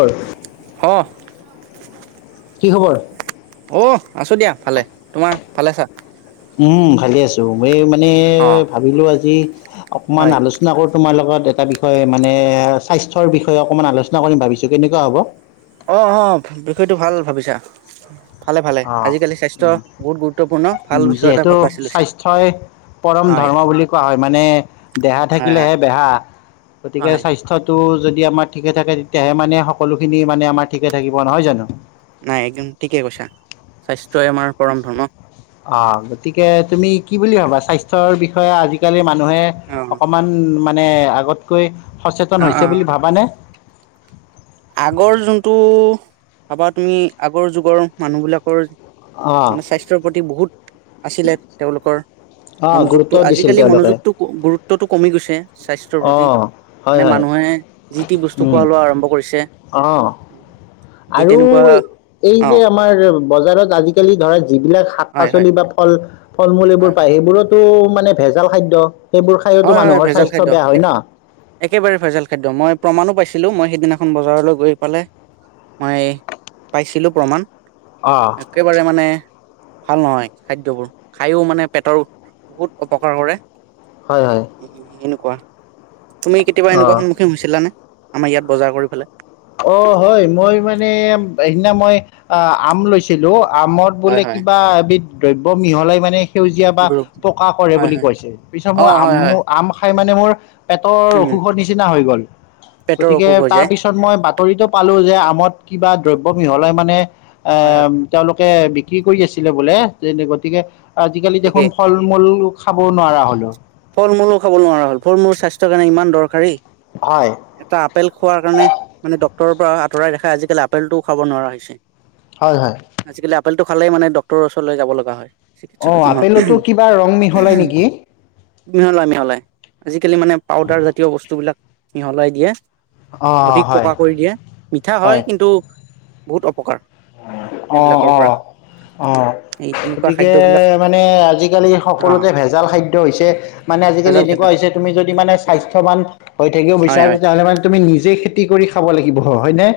কি অহ। কি খবৰ? অ', আছো দিয়া ভালে। তোমাৰ, ভালে আছা? উম, ভালে আছো। মই মানে অ', ভাবিলোঁ আজি অকণমান হয়, আলোচনা কৰোঁ তোমাৰ লগত। এটা বিষয় মানে, স্বাস্থ্যৰ বিষয়ে অকনমান আলোচনা কৰিম ভাবিছো কেনেকুৱা হ'ব? অ' অ' বিষয়টো ভাল ভাবিছা। ভালে ভালে, অ' আজিকালি স্বাস্থ্য বহুত গুৰুত্বপূৰ্ণ ভাল বিষয় এটা যিহেতু বাছি লৈছা, স্বাস্থ্যই পৰম হয়, ধৰ্ম বুলি কোৱা হয়। মানে দেহা হয়, হয়, থাকিলেহে বেহা গতিকে হয়, স্বাস্থ্যটো যদি আমাৰ ঠিকে থাকে তেতিয়াহে মানে সকলো খিনি মানে আমাৰ ঠিকে থাকিব নহয় জানো। নাই একদম ঠিকেই কৈছা, স্বাস্থ্যই আমাৰ পৰম ধৰ্ম। অ' গতিকে তুমি কি বুলি ভাবা? স্বাস্থ্যৰ বিষয়ে আজিকালি মান -নুহে অ', অকণমান মানে আগতকৈ সচেতন অ', হৈছে অ', বুলি ভাবানে? আগৰ যোনটো ভাবা তুমি, আগৰ যুগৰ মানুহ বিলাকৰ অঁ মানে স্বাস্থ্যৰ প্ৰতি বহুত আছিলে, তেওঁলোকৰ অঁ গুৰুত্ব মনোযোগটো দিছিল আজিকালি তেওঁলোকে মনোযোগতো গুৰুত্বটো কমি গৈছে। স্বাস্থ্যৰ প্ৰতি, অঁ হয় মানে হয় মানুহে যি টি বস্তু উম খোৱা লোৱা আৰম্ভ কৰিছে। অঁ এই আৰু তেনেকুৱা এই অ যে আমাৰ বজাৰত আজিকালি ধৰা যিবিলাক শাক হয় হয় পাচলি বা ফল ফল মূল এইবোৰ হয় হয় পায়। সেইবোৰতো মানে ভেজাল খাদ্য, সেইবোৰ খায়তো হয় হয় মানুহৰ ভেজাল স্বাস্থ্য খাদ্য, বেয়া হয় ন একেবাৰে ভেজাল খাদ্য, মই প্ৰমাণো পাইছো। ছিলোঁ, মই সেইদিনাখন বজাৰলৈ গৈ পেলাই মই পাইছিলোঁ প্ৰমাণ। অঁ একেবাৰে মানে ভাল নহয়, খাদ্যবোৰ খাইও মানে পেটৰ বহুত অপকাৰ কৰে। হয় হয় উ এনেকুৱা, তুমি কেতিয়া এনেকুৱা অঁ সন্মখীন হৈছিলানে? আমাৰ ইয়াত বজাৰ কৰি পেলাই, অ' হয়, মই মানে সিদিনা মই অ আম লৈছিলো আমত হয় বোলে হয় কিবা এবিধ দ্ৰব্য মিহলাই মানে সেউজীয়া বা গ্ৰুপ পকা কৰে হয় বুলি হয় কৈছে, পিছত অ মই আম হয় হয় আম খাই মানে মোৰ পেটৰ উম অসুখৰ নিচিনা হৈ গ'ল। পেটৰ গতিকে অসুখ হৈ তাৰ যায় পিছত মই বাত- পালোঁ যে আমত কিবা দ্ৰব্য মিহলাই মানে এ হয় হয় হয় তেওঁলোকে বিক্ৰী কৰি আছিলে বোলে যেনে গতিকে আজিকালি ঠিকেই দেখোন ফল মূল খাবও নোৱাৰা হলোঁ ফল মূলো খাব নোৱাৰা হ'ল ফল মূল স্বাস্থ্যৰ কাৰণে ইমান দৰকাৰী। হয় এটা আপেল খোৱাৰ কাৰণে মানে ডক ক্তৰ পৰা আঁতৰাই ৰাখে আজিকালি আপেলটোও খাব নোৱাৰা হৈছে। হয় হয় আজিকালি আপেলটো খালেই মানে ডকক্তৰৰ ওচৰলৈ য লগা হয়। অ চিকিৎসক এজনৰ। আপেলতো কিবা ৰং মিহলাই নেকি মিহলাই আজিকালি মানে পাউদাৰ জাতীয় বস্তুবলাক মিহলাই দিয়ে। অ' অধিক হয় পকা কৰি দিয়ে মিঠা হয় কিন্তু বহুত অপকাৰ অ সেইবিলাকৰ অ পৰা অ এই তেনেকুৱা গতিকে খাদ্যবিলাক মানে আজিকালি অ' সকলোতে ভেজাল খাদ্য হৈছে মানে আজিকালি ভেজাল খাদ্য এনেকুৱা হৈছে তুমি যদি মানে স্বাস্থ্যৱান হৈ থাকিব হয় বিচাৰা হয় তেতিয়া হ'লে মানে তুমি নিজে কৰি খাব লাগিব হয়নে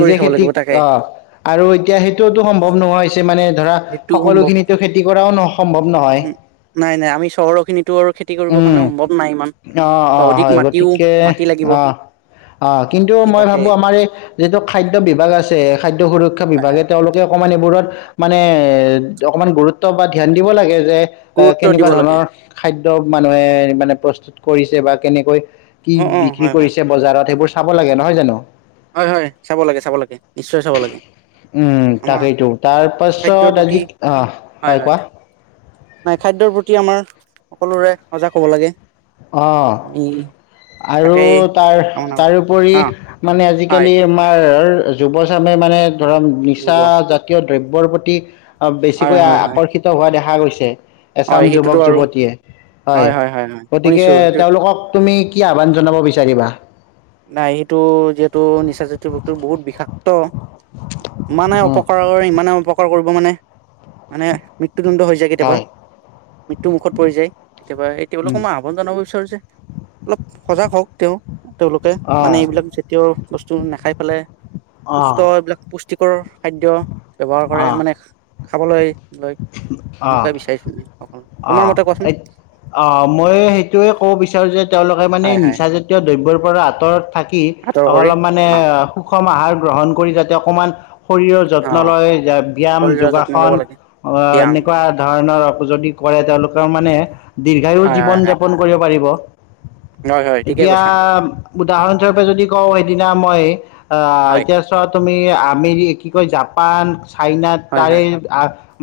কৰি খাব খেতি লাগিব তাকে অ আৰু এতিয়া সেইটোওটো সম্ভৱ নহয় হৈছে মানে ধৰা সেইটোও সম্ভৱ সকলোখিনো খেতি কৰাও ন সম্ভৱ নহয় উম। নাই নাই আমি চহৰৰ খিনিতো আৰু খেতি কৰিবৰ উম কাৰণে সম্ভৱ নাই ইমান অ বা অ অধিক হয় মাটিও গতিকে মাটি লাগিব অ অ কিন্তু এই মই তাকে ভাবো আমাৰ এই যিটো খাদ্য বিভাগ আছে খাদ সুৰক্ষা হয় হয়। বিভাগে তেওঁলোকে অকণমান এইবোৰত মানে অকমান গুৰুত্ব বা ধ্যান দিব লাগে যে গুৰুত্ব কেনেকুৱা দিব লাগে। ধৰণৰ খাদ মানুহে মানে প্ৰস্তুত কৰিছে বা কেনেকৈ কি অ', অ', বিক্ৰী হয়, হয়। কৰিছে বজাৰত সেইবোৰ চাব লাগে নহয় জানো হয় হয় চাব লাগে চাব লাগে নিশ্চয় চাব লাগে। উম আমাৰ তাকেইটো তাৰ খাদ্যৰ পাছত প্ৰতি আজি আহ হয় কোৱা নাই খাদ্যৰ প্ৰতি আমাৰ সকলোৰে সজাগ হব লাগে অ আমি আৰু তাকেই তাৰ কামনা কৰোঁ। তাৰপৰি হা। মানে হয়, আজিকালি আমাৰ যুৱচামে মানে ধৰম ৰুব। নিচা জাতীয় দ্ৰব্যৰ প্ৰতি অ হয়, বেছিকৈ হয়, হয়, আকৰ্ষিত হোৱা দেখা গৈছে যে এচাম হয়, সেইটোতো যুৱক আৰু যুৱতীয়ে হয় গতিকে তেওঁলোকক তুমি কি আহ্বান জনাব বিচাৰিবা নাই সেইটো যিহেতু নিচাজাতীয় বস্তু বহুত বিষাক্ত। ইমানে উম, অপকাৰ কৰে ইমানে অপকাৰ কৰ মানে মানে মৃত্যুদণ্ড হৈ যায় কেতিয়াবা হয় মৃত্যু মুখত পৰি যায় কেতিয়াবা তেওঁলোকক মই আহ্বান জনাব বিচাৰো যে অলপ সজাগ হওঁক তেওঁ তেওঁলোকে অঁ মানে এইবিলাক জাতীয় বস্তু নাখাই পেলাই, অঁ সুষ্ট এইবিলাক পু, টিকৰ খাদ্য। ব্যৱহাৰ কৰে মানে, খাবলৈ, লয় তেনেকুৱাই বিচাৰিছো মই অকল তোমাৰ মতে কোৱাচোন অহ-অহ-অহ মই সেইটোৱে, ক'ব বিচাৰো যে, তেওঁলোকে মানে এই হয় হয় নিচাজাতীয় দ্ৰব্যৰ পৰা আত, তৰত, আদৰ কৰি অ [unintelligible] কম আহাৰ গ্ৰহণ কৰি যাতে অকমান, শৰীৰৰ অ যত্ন লয় ব্যায়াম শৰীৰৰ যত্ন ল'ব যোগাসন, লাগে অহ, ব্যায়াম এনেকুৱা ধৰণৰ যদি কৰে তেওঁলোকে, ত মানে, - দীৰ্ঘায়ু হয় হয় জীৱন হয় -যাপন কৰিব পাৰিব। হয় হয় ঠিকে এতিয়া কৈছা উদাহৰণস্বৰূপে যদি, কওঁ সেইদিনা মই, আ, হয় এতিয়া চোৱা তুমি, তুমি আমেৰি, কি কয় জাপান, চাইনা হয় তাৰে, হয়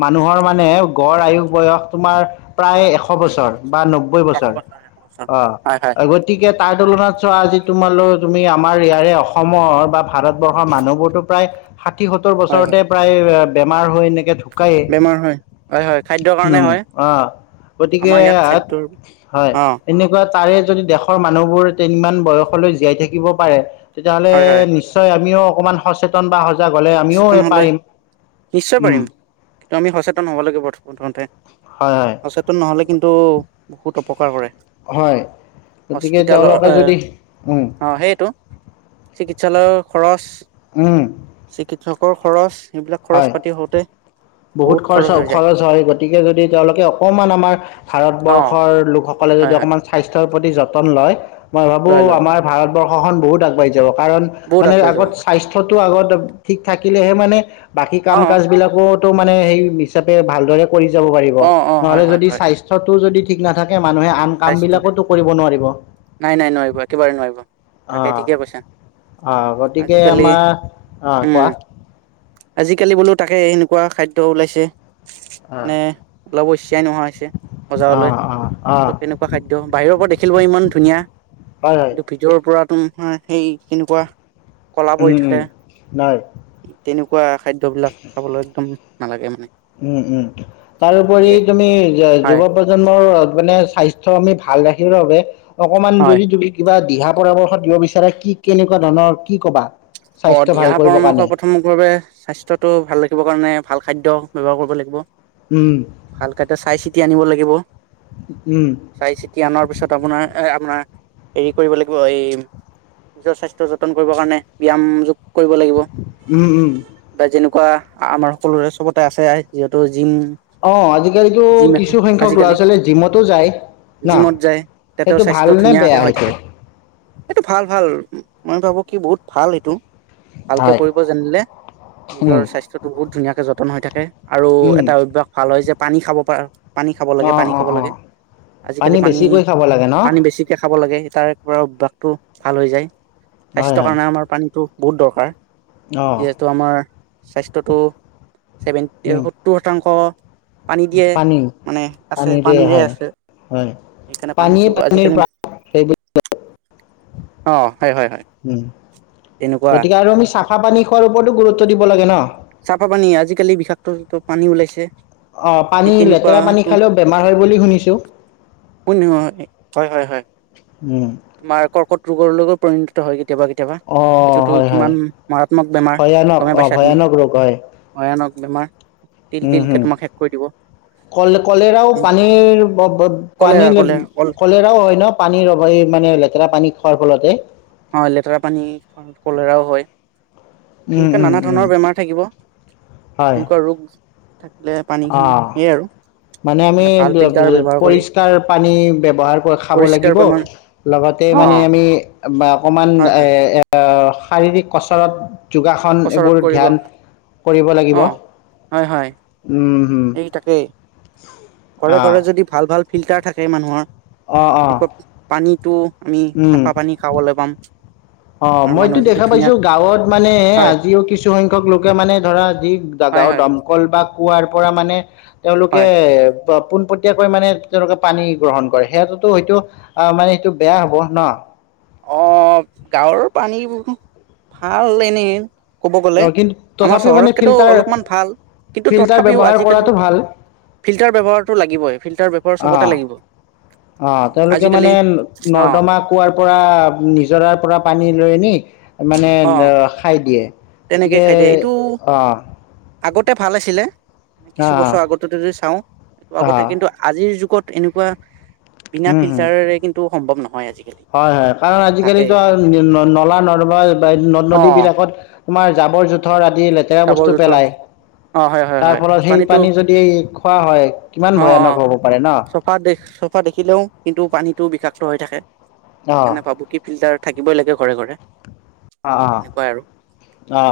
মানুহৰ মানে গড়-আয়ুস- বয়স তোমাৰ প্ৰায় এশ বছৰ। বা নব্বৈ এশ বছৰ, এশ বছৰ অ', হয় হয় গতিকে তাত, তুলনাত চোৱা আজি তোমালোক তুমি আমাৰ ইয়াৰে অসমৰ বা ভাৰতবৰ্ষৰ মানুহবোৰতো প্ৰায়, ষাঠি- সত্তৰ- হয় হয় বছৰতে প্ৰায়, বেমাৰ হৈ এনেকে, ঢুকায়ে। বেমাৰ হয় হয় হয় খাদ্যৰ কাৰণে উম', হয় আ', গতিকে আমাৰ ইয়াত খাদ্যৰ হয় অ এনেকুৱাত, তাৰে যদি দেশৰ মানুহবোৰ তিনিমান বয়সলৈ জীয়াই থাকিব পাৰে, - তেতিয়াহ'লে হয় হয় নিশ্চয় আমিও, অকমান সচেতন বা সজ, -জাগ হ'লে আমিও সচেতন এ, পাৰিম উম',। কিন্ত আমি সচেতন হ'ব লাগিব, প্ৰথমতে হয়, হয়, সচেতন নহ'লে, কিন্তু বহুত অপকাৰ কৰে। হয়। গতিকে হস্পিটালৰ তেওঁলোকে অ যদি, উম, ', সেয়েটো, সঞ্চালয়ৰ খৰচ, উম', কৃষকৰ খৰচ? এইবিলাক খৰচ হয় পাতি হওঁতে বহুত খৰচ -খৰচ হয় গতিকে যদি তেওঁলোকে অকমান আমাৰ অ ভাৰতবৰ্ষৰ লোকসকলে যদি হয় হয় অকমান স্বাস্থ্য প্ৰতি যতন লয়। মই ভাবোঁ লয় লয় লয় আমাৰ ভাৰতবৰ্ষ শনহত আগবাঢ়িব। কাৰণ বহুত মানে আগবাঢ়ি যাব আগত স্বাস্থ্যত। টো আগত ঠিক থাকিলেহে মানে। বাকী কাম অ কাজ বিলাকত মানে সেই হিচাপে ভালদৰে। কৰি যাব পাৰিব অ অ হয় নহলে হয় যদি হয় স্বাস্থ্যটো যদি ঠিক নাথাকে। মানুহে আম স্বাস্থ্য কামবিলাকতো কৰিব নোৱাৰিব নাই নাই নোৱাৰিব একেবাৰে নোৱাৰিব তাকে অহ', ঠিকে কৈছা - অহ ', গতিকে আজিকালি আমাৰ অহ', উম কোৱা? আজিকালি বোলো তাকে এনেকুৱা খাদ্য ওলাইছে। অঁ মানে? ব্লউছ কিয়াই নোহোৱা হৈছে বজাৰলৈ। অঁ অঁ অঁ চব কেনেকুৱা খাদ্য বাহিৰৰ পৰা দেখিল ব ইমান ধুনীয়া হয় হয় কিন্তু ভিতৰৰ পৰা। তোমাৰ সেই কেনেকুৱা [unintelligible] কলা উম পৰি থাকে উম হয় তেনেকুৱা খাদ্যবিলাক খাবলৈ একদম। নালাগে মানে। উম', - উম ', তাৰোপৰি সেয়ে তুমি হয় যুৱ প্ৰজন্মৰ মানে স্বাস্থ্য আমি ভাল ৰাখিব বাবে। অকমান হয় যদি তুমি কিবা। দিহা পৰামৰ্শ দিব বিচাৰে কি কেনেকুৱা ধৰণৰ কি কবা? অহ', স্বাস্থ্য ভাল দিহা কৰিবৰ কাৰণে পৰামৰ্শ প্ৰথম বাবে স্বাস্থ্যতটো ভাল ৰাখিবৰ কাৰণে ভাল খাদ্য ব্যৱহাৰ কৰিব লাগিব। উম ভালকটা চাই চিতি আনিব লাগিব। উম চাই চিতি আনাৰ পিছত আপোনাৰ এহ ', আপোনাৰ হেৰি কৰিব লাগিব এই, নিজৰ স্বাস্থ্য যতন কৰিবৰ কাৰণে। বিয়াম কৰিব লাগিব। উম উম বা যেনে কৰা আমাৰ সকলোৰে চবতে আছে যিহেতু জিম অঁ আজিকালিৰ জিম এখন কিছুসংখ্যক ল'ৰা আজিকালি ছোৱালীয়ে জিমতো যায় ন জিমত যায় তাতেও সেইটো স্বাস্থ্য ভাল নে বেয়া ধুনীয়াকে হৈ থাকে সেইটো এইটো ভাল ভাল মই ভাবো কি বহুত ভাল এইটো ভালকে হয় কৰিব জানিলে নিজৰ উম স্বাস্থ্য টো বহুত ধুনীয়াকৈ যত্ন পতন হৈ থাকে আৰু উম এটা অভ্যাস ভাল হয় যে পানী খাব পাৰ পানী খাব লাগে, অ পানী অ খাব অ লাগে, আজিকালি পানী, বেছিকৈ খাব লাগে ন পানী বেছিকৈ খাব লাগে তাৰে পৰা অভ্যাসটো ভাল হৈ যায় হয় স্বাস্থ্যৰ হয় কাৰণে আমাৰ টো বহুত দৰকাৰ অ যিহেতু আমাৰ স্বাস্থ্যটো ছেভেন উম সত্তৰ শতাংশ পানী দিয়ে পানী মানে আছে পানীৰে আছে হয় সেইকাৰণে পানীয়ে পানীটো পানীৰ আজিকালি প্ৰাণ সেইবুলি অঁ, হয়, হয়, হয়। উম তেনেকুৱা গতিকে আৰু আমি চাঁও চাহ পানী খোৱাৰ ওপৰতো গুৰুত্ব দিব লাগে ন চাফা পানী আজিকালি বিষাক্ত পানী ওলাইছে অঁ এই পানী লেতেৰা পানী তেনেকুৱাটো খালেওঁ বেমাৰ হয় বুলি শুনিছোঁ হয় হয় ৰোগৰ লগত পৰিণত হয় গৈ কেতিয়াবা কেতিয়াবা অ সেইটোতো হয় হয় কিমান মাৰাত্মক বেমাৰ ভয়ানক গমেই পাইছা তুমি ভয়ানক [unintelligible] বেমাৰ তিল উম তিলকে হম তোমাক শেষ কৰি দিব। কল কলেৰাও পানীৰ কলেৰা পানীৰ কলেৰা কল কলেৰাও হয় ন পানীৰ অঁ মানে লেতেৰা পানী খোৱাৰ ফলতে হয় লেতেৰা পানী কলেৰাও হয় উম এনে উম নানা উম ধৰণৰ বেমাৰ থাকিব এনেকুৱা ৰোগ থাকিলে পানীখিনি অঁ সেয়ে আৰু মানে আমি ভাল ফিল্টাৰ ব্যৱহাৰ কৰি পৰিষ্কাৰ পানী ব্যৱহাৰ কৰি খাব পৰিষ্কাৰ লাগিব পৰিমাণ লগতে অ মানে আমি বা অকণমান হয় এ হয় এ শাৰীৰিক কচৰৎ যোগাসন এইবোৰ ধ্যান কৰিব লাগিব অঁ, হয়, হয়। এই তাকেই ঘৰে ঘৰে যদি ভাল ভাল ফিল্টাৰ থাকে মান অঁ নোৱাৰো অঁ এনেকুৱা পানীত টু আমি চাফা পানী খাবলৈ পাম অ আৰু মইতো মানুহে যদি দেখা পাইছো ধুনীয়াকে গাঁৱত মানে হয় আজিও কিছুসংখ্যক লোকে মানে ধৰা যি হয় গাঁৱৰ হয় দমকল বা কুৱাৰ পৰা মানে তেওঁলোকে হয় পোনপটীয়াকৈ মানে তেওঁলোকে পানী গ্ৰহণ কৰে সেইয়াটোতো হয়তো অ মানে সেইটো বেয়া হ'ব ন অ গাঁৱৰ পানীবোৰ ভাল এনেই ক'ব অ, গ'লে কিন্তু আমাৰ তথাপিও মানে চহৰতকেতো ফিল্টাৰ অলপমান ভাল কিন্তু ফিল্টাৰ তথাপিও ব্যৱহাৰ আজিকালি কৰাটো ভাল ফিল্টাৰ ব্যৱহাৰতটো লাগিবই ফিল্টাৰ ব্যৱহাৰ অ চবতে লাগিব অ তেওঁলোকে আজিকালি মানে অ নৰ্দমা কুৱাৰ পৰা নিজৰাৰ পৰা পানী লৈ আনি মানে অ খাই দিয়ে তেনেকে গতিকে খাই দিয়ে এইটো অ আগতে ভাল আছিলে অ কিছু বছৰ আগতে যদি চাও এইটো অ আগতে কিন্তু আজিৰ যুগত এনেকুৱা বিনা উম হম ফিল্টাৰেৰে কিন্তু সম্ভৱ নহয় আজিকালি হয় হয় কাৰণ তাকেই আজিকালিতো নলা-নৰ্দমা অ নদ-নদী বিলাকত তোমাৰ জাবৰ জোথৰ লেতেৰা জাবৰ বস্তু জোথৰ পেলাই অ হয় হয় তাৰ হয় ফলত সেই পানীটো পানী যদি খোৱা হয় কিমান অ অ ভয়ানক হ'ব পাৰে ন ও বিষাক্ত হৈ থাকে অ সেইকাৰণে পাবু কি ফিল্টাৰ থাকিবই লাগে কৰে কৰে অ অ অ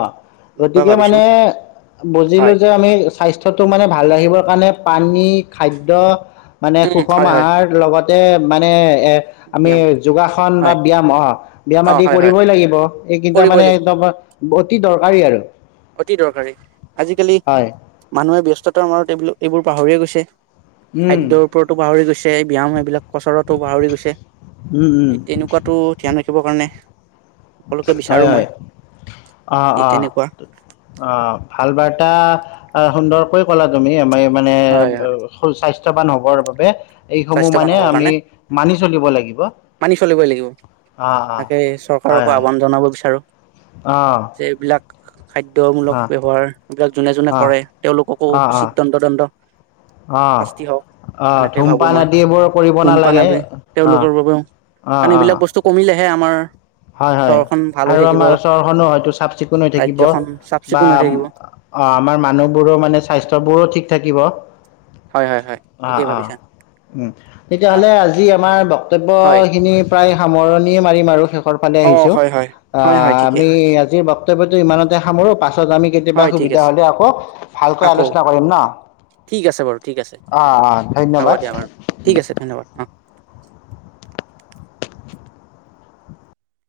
এনেকুৱা গতিকে ভাবিছো মানে বুজিলো হয় যে আমি স্বাস্থ্যটো মানে ভাল ৰাখিব মানে পানী খাদ্য মানে উম সুষম হয় হয় আহাৰ লগত মানে আমি ব্যায়াম যোগাসন বা হয় ব্যায়াম অঁ ব্যায়াম অ আদি হয় হয় কৰিবই লাগিব কি ত কৰিবই মানে লাগিব তম [unintelligible] অতি দৰকাৰী আৰু অতি দৰকাৰী আজিকালি হয়। মানুহে ব্যস্ত [unintelligible] এই বোলো এইবোৰ পাহৰিয়ে গৈছে উম, খাদ্যৰ ওপৰতো পাহৰি গৈছে, ব্যায়াম এইবিলাক কচৰতো পাহৰি গৈছে, উম, উম, এই তেনেকুৱাতো ধ্যান ৰাখিবৰ কাৰণে সকলোকে হয় বিচাৰো হয় মই অ এই অ তেনেকুৱা অ ভাল বাৰ্তা সুন্দৰকৈ কলা তুমি আমাৰ মানে হয় হয় সৰু স্বাস্থ্য ৱান হবৰ বাবে এইসমূহ স্বাস্থ্যৱান মানে হবৰ আমি কাৰণে মানি চলিব লাগিব মানি চলিবই অ অ আ আহ্বান জনাব বিচাৰো আহঁ যে এইবিলাক খাদ্যমূলক ব্যৱহাৰবিলাক যোনে যোনে কৰে তেওঁলোককো অ', অ', উচিত তণ্ট দণ্ড অ শাস্তি হওক অ তেনেকে থুম ভাবো পান মই আদি এইবোৰ কৰিব ধূমপান নালাগে আদি অ অ অ তেহে আমাৰ হয় হয় চহৰখন ভাল হৈ আৰু থাকিব আমাৰ চৰখনো হয়তো চাফ চিকুণ হৈ থাকিব ৰাজ্যখন চাফ বা চিকুণ হৈ থাকিব অ আমাৰ মানুহবোৰো মানে স্বাস্থ্যবোৰো ঠিক থাকিব। হয় হয় হয় অ ঠিকেই অ ভাবিছা উম অ তেতিয়াহ'লে আজি আমাৰ হয় কৰ্তব্যখিনি প্ৰায় সামৰণিয়ে মাৰিম আৰু শেষৰ ফালে অ আহিছো হয় হয় হয় হয় আহ ঠিকেই আমি আজি [unintelligible] ইমানতে সামৰো পাছে আমি কেতিয়াবা হয় ঠিক সুবিধা আছে হলে আকৌ ভালকৈ আকৌ আলোচনা কৰিম ন ঠিক আছে বাৰু ঠিক আছে অ অ হ'ব হ'ব ধন্যবাদ। দিয়া বাৰু ঠিক আছে ধন্যবাদ